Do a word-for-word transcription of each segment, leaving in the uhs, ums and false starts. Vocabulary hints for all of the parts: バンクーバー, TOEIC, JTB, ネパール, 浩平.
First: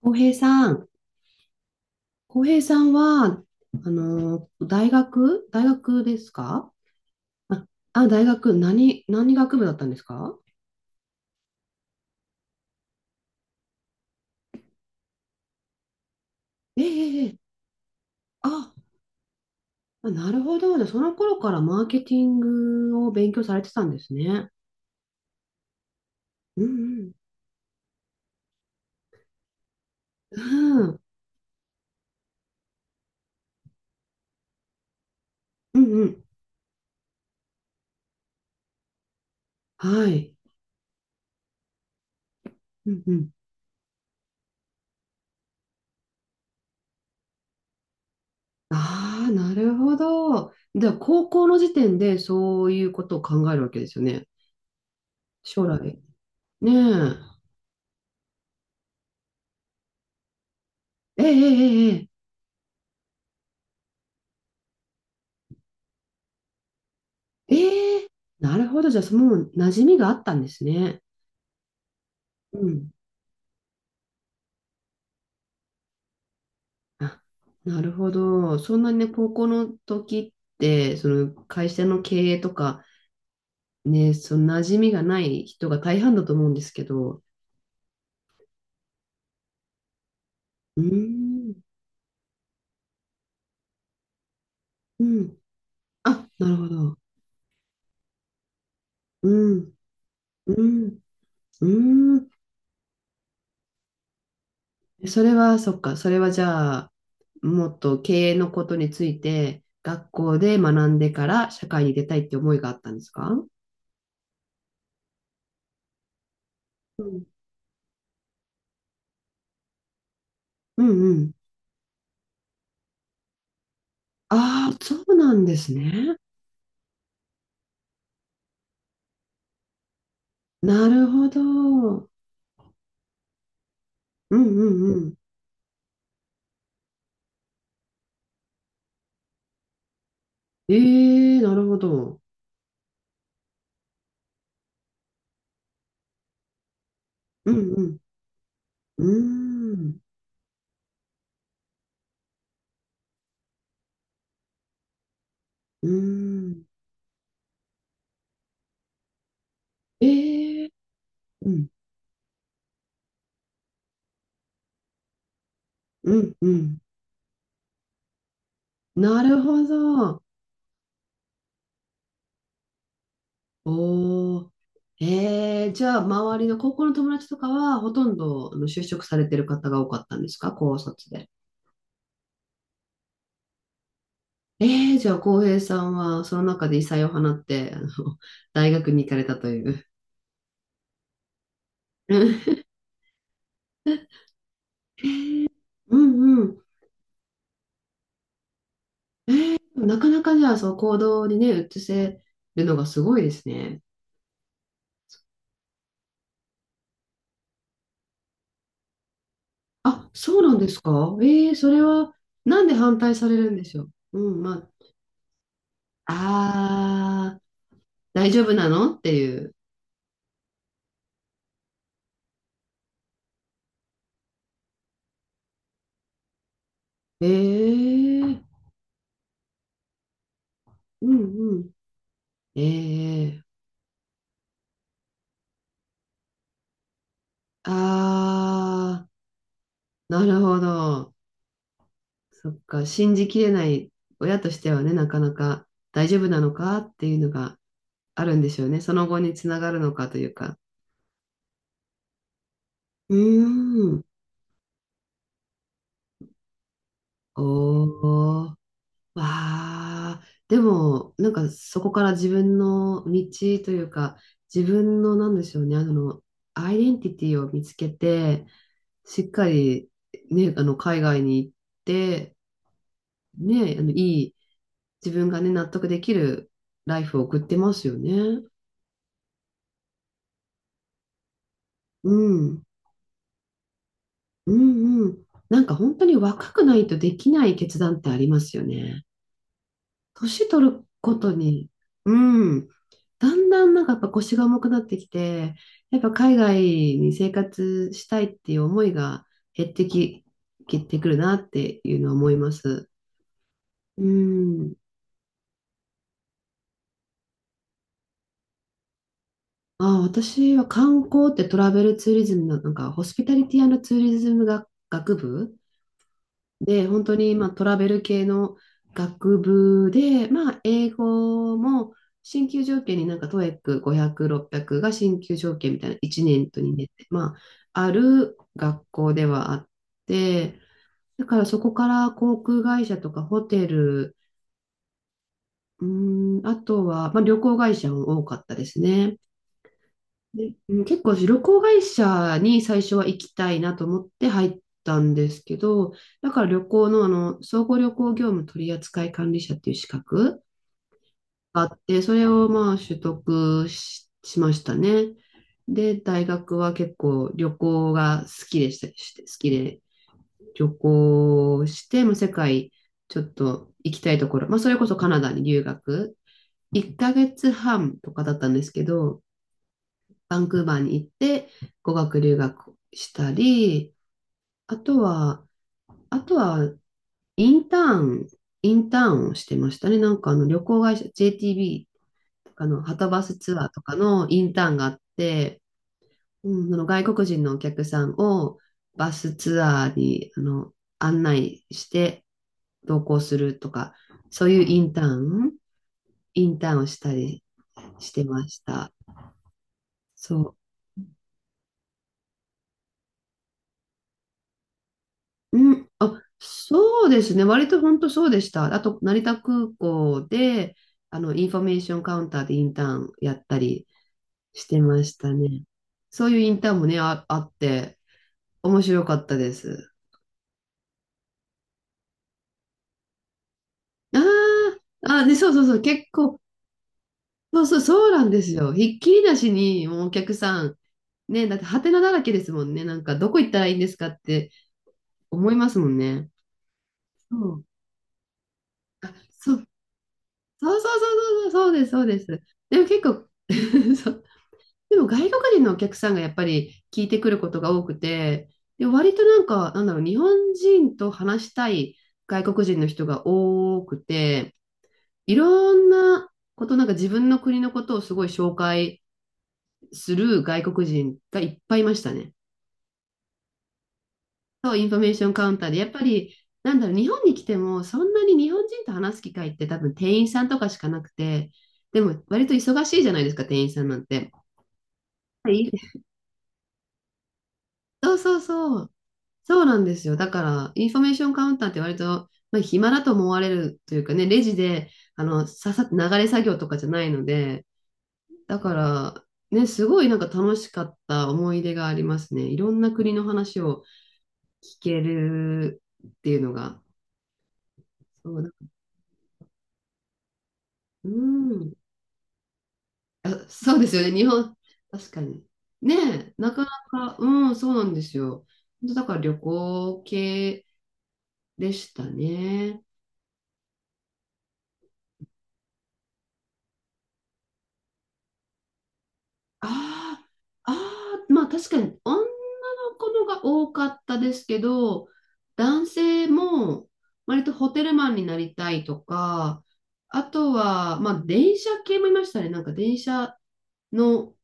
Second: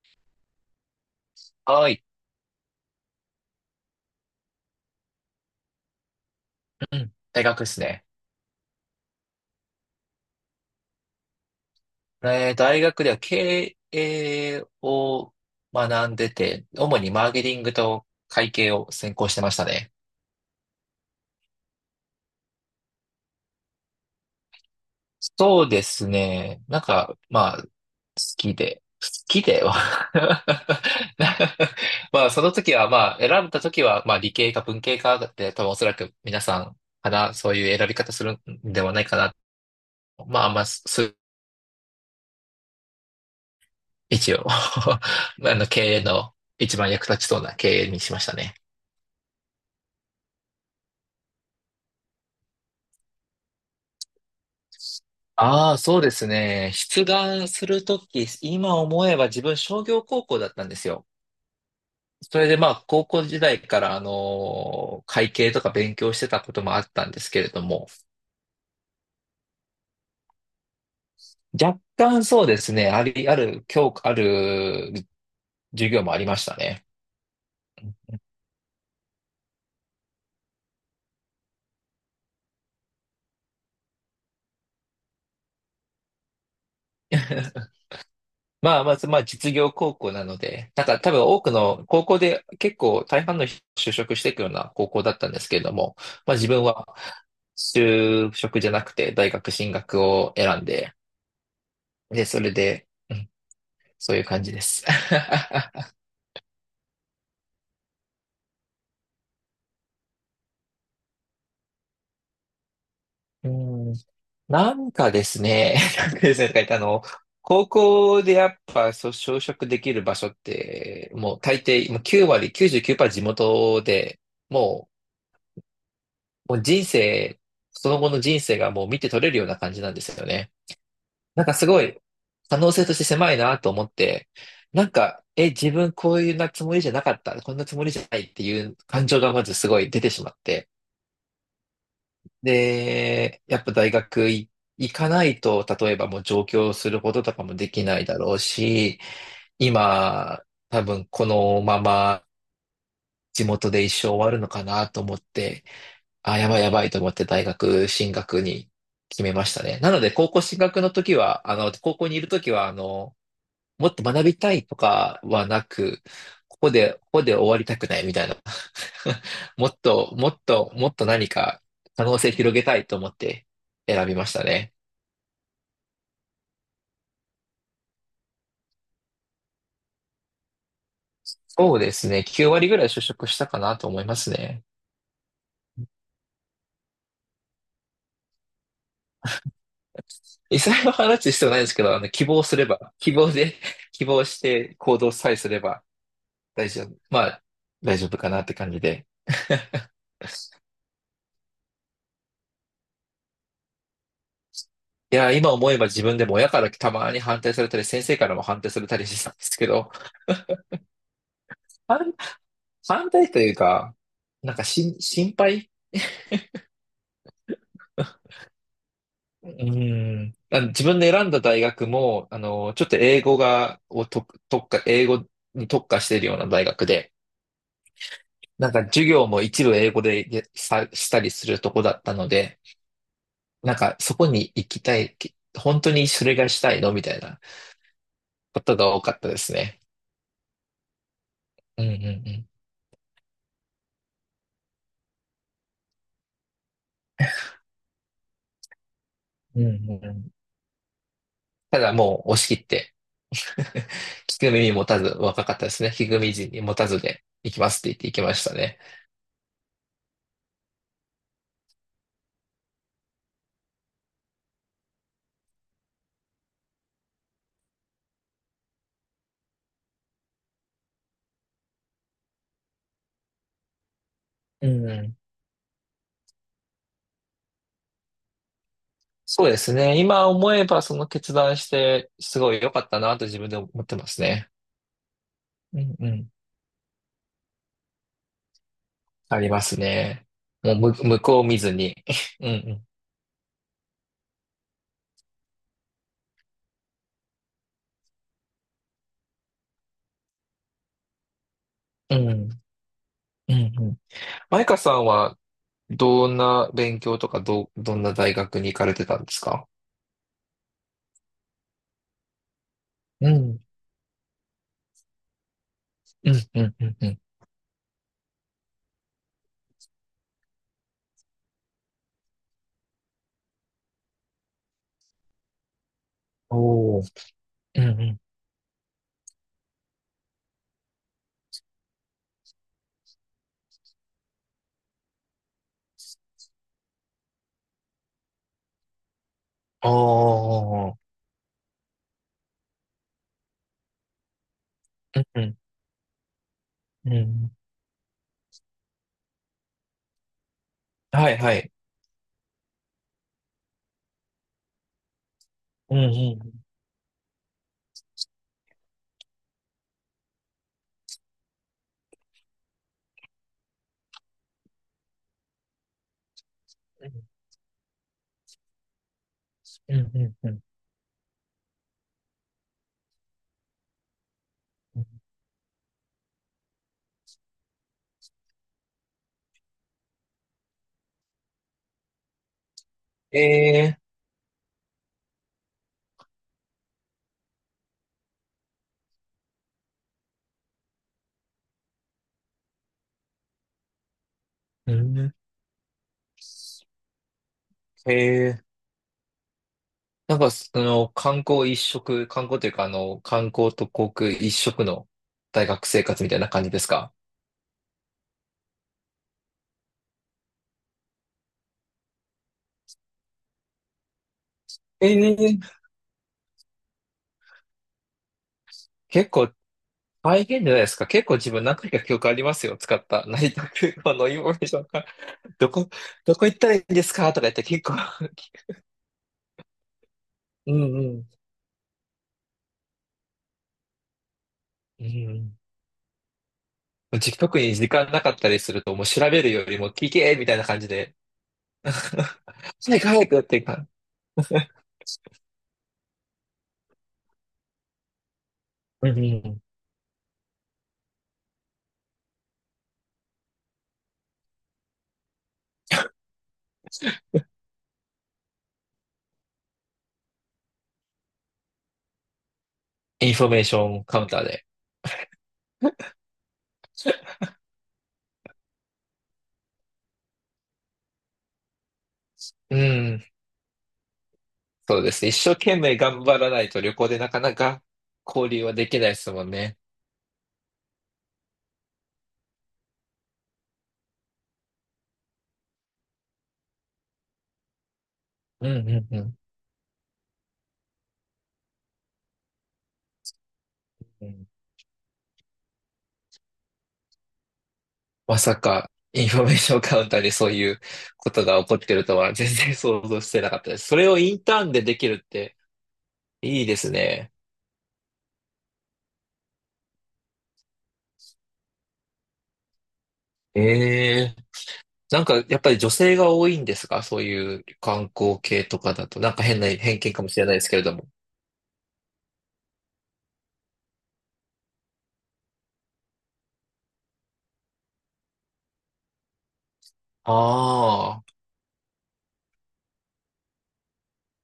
浩平さん、はい。浩平さんは、あの、大学大学ですか？うん。大学あ、ですね。あ、大学、何、何学部だったんですか？えー大学では経営を学んでて、え主にマえーえケえ、ティングと会あ、計を専攻してましたね。なるほど。じゃあ、その頃からマーケティングを勉強されてたんですね。そうですうね。なんんか、まあ、好きで。好きでは うん。うん、まあ、その時は、まあ、選んだ時は、まあ、理系か文系かで、多分おうんそらうくん。皆さんかな、そういう選び方するんではないかな。はい。まあ、あんま、すうんうん。一応 あの、経営の一番役立ちそうな経営にしましたね。ああ、なるほど。じゃあ、高校の時点でそういうことを考えるわけですよね。将あ来。あ、そうですねね。出え。願するとき、今思えば自分商業高校だったんですよ。えええええそれでまあ、高校時代から、あの会計とか勉強してたこともあったんですけれども、ええ、なるほど。じゃあ、もう馴染みがあったんですね。若干そうでうすね、ん。あり、ある、教科、ある授業もありましたね。あ、なるほど。そんなにね、高校の時って、その会社の経営とか、ね、その馴染みがない人が大半だと思うんですけど。まあ、まず、まあ、実業高校なので、うなんか多分多くーん。の高校で結構大半の人就職していくような高校うだったんん。ですけれども、あ、まあ自なる分ほはど。就職じゃなくて大学う進ん。学を選うんで、ん。うで、ん。それで、うんそういう感じです。それは、そっか。それはじゃあ、もっと経営のことについて、学校で学んでから社会に出たいって思いがあったんですか？うん、なんかですね、なんかですね、とか言ってあの、うん。高校でやっぱ、そう、就職できる場所っうんて、うん。もう大抵、もうきゅう割、きゅうじゅうきゅうパーセント地元で、ああ、もうそうなんですね。もう人生、その後の人生がもう見て取れるような感じなんですよね。なるほど。なんかすごいうん可能性として狭いなと思って、うんなんうん。か、え、自分こういうなつもりじゃなかった、こんなつもりじゃないっていう感情がまずすごい出てしまって。ええ、なるほど。で、やっぱ大学い行かないと、例えばもう上京することとかうもできなんいだろうし、うん。うーん。今、多分このまま地元で一生終わるのかなと思って、うあ、ーやばいん。やばいと思って大学進学に決めましたね。なので、高校進ええ、学の時うは、あんの、高校にいる時は、あの、もっと学びたいとかはなく、うんうここん。で、ここで終わりたくないみたいな。な るほもっと、ど。もっと、もっと何か可能性広げたいと思って選びましおたお。ね。ええ、じゃあ、周りの高校の友達とかは、ほとんどあの就職されてる方が多かったんですか、高卒で？そうですね。きゅう割ぐらい就職したかなと思いますね。ええ、じゃあ、浩平さんは、その中で異彩を放って、あの、大学に行かれたという。実際は話す必要ないんですけど、あの、希望うすれば、希望で、希望して行動さえすれば、んうん、大丈夫。まあ、大丈夫かなって感じで。なかなかじゃあ、その行動にね、移せるのがすごいですね。いや、今思えば自分でも親からたまに反対されたり、先生からも反対されたりしてたんですけど、あ、そうなんですか？ええ、それ反は、なんで反反対さ対れとるいうんでしょか、う。うん、なんかまし、心配あ、あー、大丈夫なのっていうう。ーん。あの自分で選んだ大学も、あの、ちょっと英語が、をと、特化、英語に特化しているような大学で、ええ、なんか授業も一部英語でやさ、うしたりすんうるん。とこだったので、ええ、なんかそこに行きたい、本当にそれがしたいのみたいなことが多あかったですね。ー、なるほど。うんうんそっか、信じきれない親としてはね、なかなか大丈夫なのかっていうのがあるんでしょうね。その後につうなん。うがんうるのんかうといん。うか。ただもう押し切って、う ーん。聞く耳持たず、若かったですね。聞く耳に持たずで行きますって言って行きましおたー。ね。わあ、でも、なんかそこから自分の道というか、自分のなんでしょうね、あの、アイデンティティを見つけて、しっかり、ね、あの、海外に行って、ね、あの、いい、うんう自ん。分がね、納得できるライフを送ってますよね。そうですね。今思えばその決断して、うすごいん、良かったなと自分で思ってますね。うん、うん。なんかう本ん当うにん。若くないとできない決断ってありますよね。ありますね。年取もうる向、こ向とこう見に、ずに。う うん、んだんだんなんかやっぱ腰が重くなってきて、やっぱ海外に生活したいっていう思いが減ってき、減ってくるなっていうのはうん。思ういまんす。うん。うんうん。うマイん。カさんはどんな勉強とかど、どんな大学に行かれてたんですか？あ、私は観光ってトラベルツーリズムの、なんかホスピうタリテん。ィツーリズム学、学部うんうんうで、ん本う当ん。に、まあ、トラベル系の学部で、まあ、英語も進級条件になんか トーイック ごひゃく、ろっぴゃくが進級条件みたいないちねんとにねんで、おお。まうあ、んうあんる学校ではあって、だからそこから航空会社とかホテル、うーん、あとは、まあ、旅行会社も多かったですね。あで、うん、あ、結構旅行会社に最初は行きたいなと思って入ったんうん、でうすけん、ど、だから旅行のあうの、ん。総合旅行業務取扱管理者っていう資格はい、はがあっい。て、それをまあ取得し、しましたね。うん、で、う大ん、学は結構旅行が好きでした、して好きで旅行して、まあ、世界ちょっと行きたいところ、まあ、それこそカナダに留学、いっかげつはんとかだったんですけど、うん、うバん、ンうん。クーバーに行って語学留学したり、あとうんは、あとはインターン、インターンをしてましたね。なんかあの旅行会社 ジェーティービー とかのはたバスえツアーとかえのインターンがあって、うん、その外国人のお客さんをバスツアーにあの案内して同行するとか、そういうインうターん、ン、インターンをしたりしてまえしえた。なんそか、う。その、観光一色、観光というか、あの、観光と航空一色の大う学ん、生あ、活みたいな感じですそうか？ですね。割と本当そうでした。あと、成田空港で、あの、インフォメーションカウンターでインターンやったりしてえましたね。え、そういうインターンもね、あ、あって、面白かっ結た構です。大変じゃないですか？結構自分何回か記憶ありますよ。使った 成田空港あのインフォメーションが。あ、あ、ね、そうそうどそう、こ、結ど構、こ行ったらいいんですかとか言っそてうそう、結構 そうなんです よ。ひっきりなしに、もうお客さうん、んうん。ね、だって、ハテナだらけですもんね。なんか、どこ行ったらいいんですかってう思いんますもんね。じそ特う、に時間なかったりすると、もう調べるそよう、りも聞けみたいなそ感うじそで、うそうそう、そうです、そうです。でも早結く早構、くっていくか。そうでも外国人のお客さんがやっぱり聞いてくることが多くて、で、う割んうとなんん。か、なんだろう、日本人と話したい外国人の人が多くて、いろんなこと、なんか自分の国のことをすごい紹介する外国人がいっぱいいましたね。インフォメーションカウンターで。そう、インフォメーションカウンターで、やっぱり、なんだろう、日本に来てもそんなに日本人と話す機会って多分店員さんとかしかなくて、でも割とう忙しいじゃないん。ですか、店員さんなんて。そうですね。一は生い、懸命頑張らないと旅行でなかなかそうそう交流はそでう。きないですもんそうね。なんですよ。だから、インフォメーションカウンターって割と、まあ、暇だと思われるというかね、レジで、あの、ささ、流れ作業とかじゃないので、だうかんうんうら、ん。ね、すごいなんか楽しかった思い出がありますね。いろんな国の話をうん聞けるっていうのが。そまうだ、さか、インフォメーションカウンターでそういううことが起ん。こってるとは全然想像あ、してなかったそでうです。すそよれね。を日イン本、ターンででき確かるっに。てねえ、ないかいなですか、ね。うん、そうなんですよ。本当だから旅行系でしたね。ええなんか、やっぱり女性が多いんですか？そういう観光系とかだと。なんか変な偏見あかもしれないですあ、あけれども。あ、まあ確かに女の子のが多かったですけど、男性も割とホテルマンになりたいとか、あとは、まああ電車系もいましたね。なんか電車の、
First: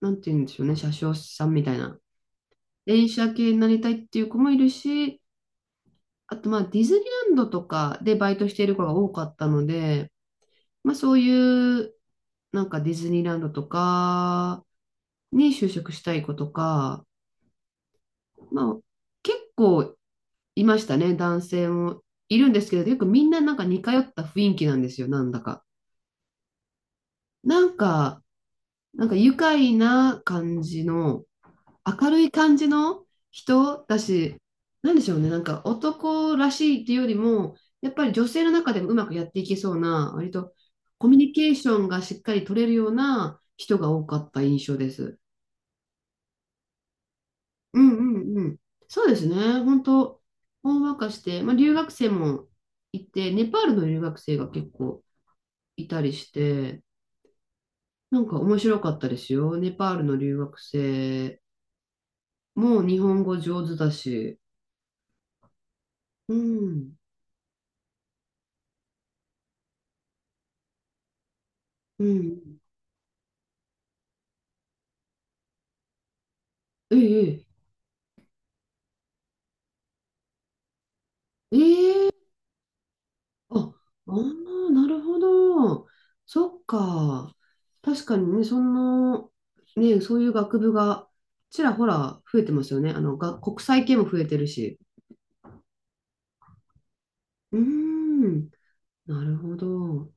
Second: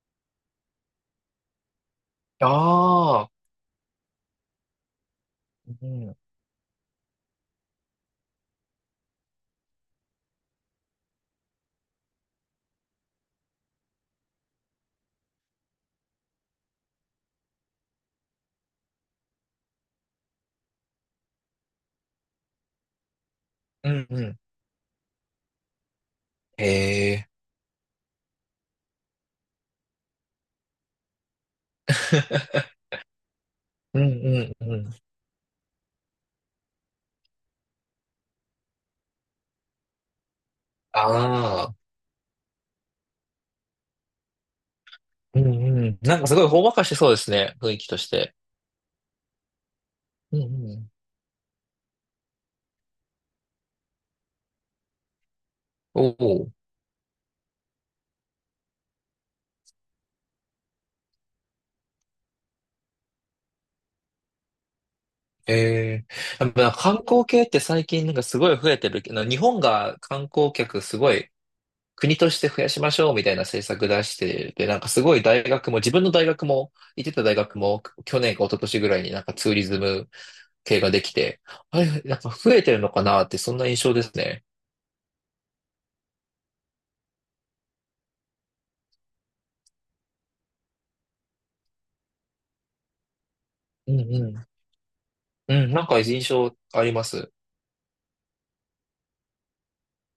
なんて言うんでしょうね、車掌さんみたいな。あ、電ああ、車系になりたいっていう子もいるし、うん、あとまあディズニーランドとかでバイトしている子が多かったので、まあそういう、なんかディズニーランドとかに就職したい子とか、まあ、結構いましたね、男性も。いるんですけど、よくみんななんか似通うっん、うたん。雰囲気なんですよ、なんだか。へえ。なんか、なんか愉快な感じの、明るい感じ の人だうん、し、うん、うなんでん。しょうね、なんか男らしいっていうよりも、やっぱり女性の中でもうまくやっていけそうな、割とあコミュニケーシあ、ョンがしっかり取れるような人が多かった印象です。うん、うん。なんかすごいほんわかしてそうですね。雰囲う気んとしうて。んうん。そうですね。本当、うん、ほうんん。わかして、まあ、留学生もいて、ネパールの留学生が結構いたりおしお。て、なんか面白かったですよ。ネパールの留学生も日本語上手だし。ええうやっぱん、観光系って最近なんかすごい増えてるけど、日本が観光客すごいう国としてん。増やしましょうみたいな政策出して、で、なんかすごい大学も、自分の大学も、え行ってた大え、学も、去年か一昨年ぐらいになんかツーリズム系ができて、えあれ、え、なんか増えてるのかなって、そんあ、な印象であすね。ーなるほど。そっか。確かにね、その、ね、そういう学部がちらほら増えてますよね。あの、が、国際う系んも増えうてるん。し。うん、なんか印象あります。うーん、なるほど。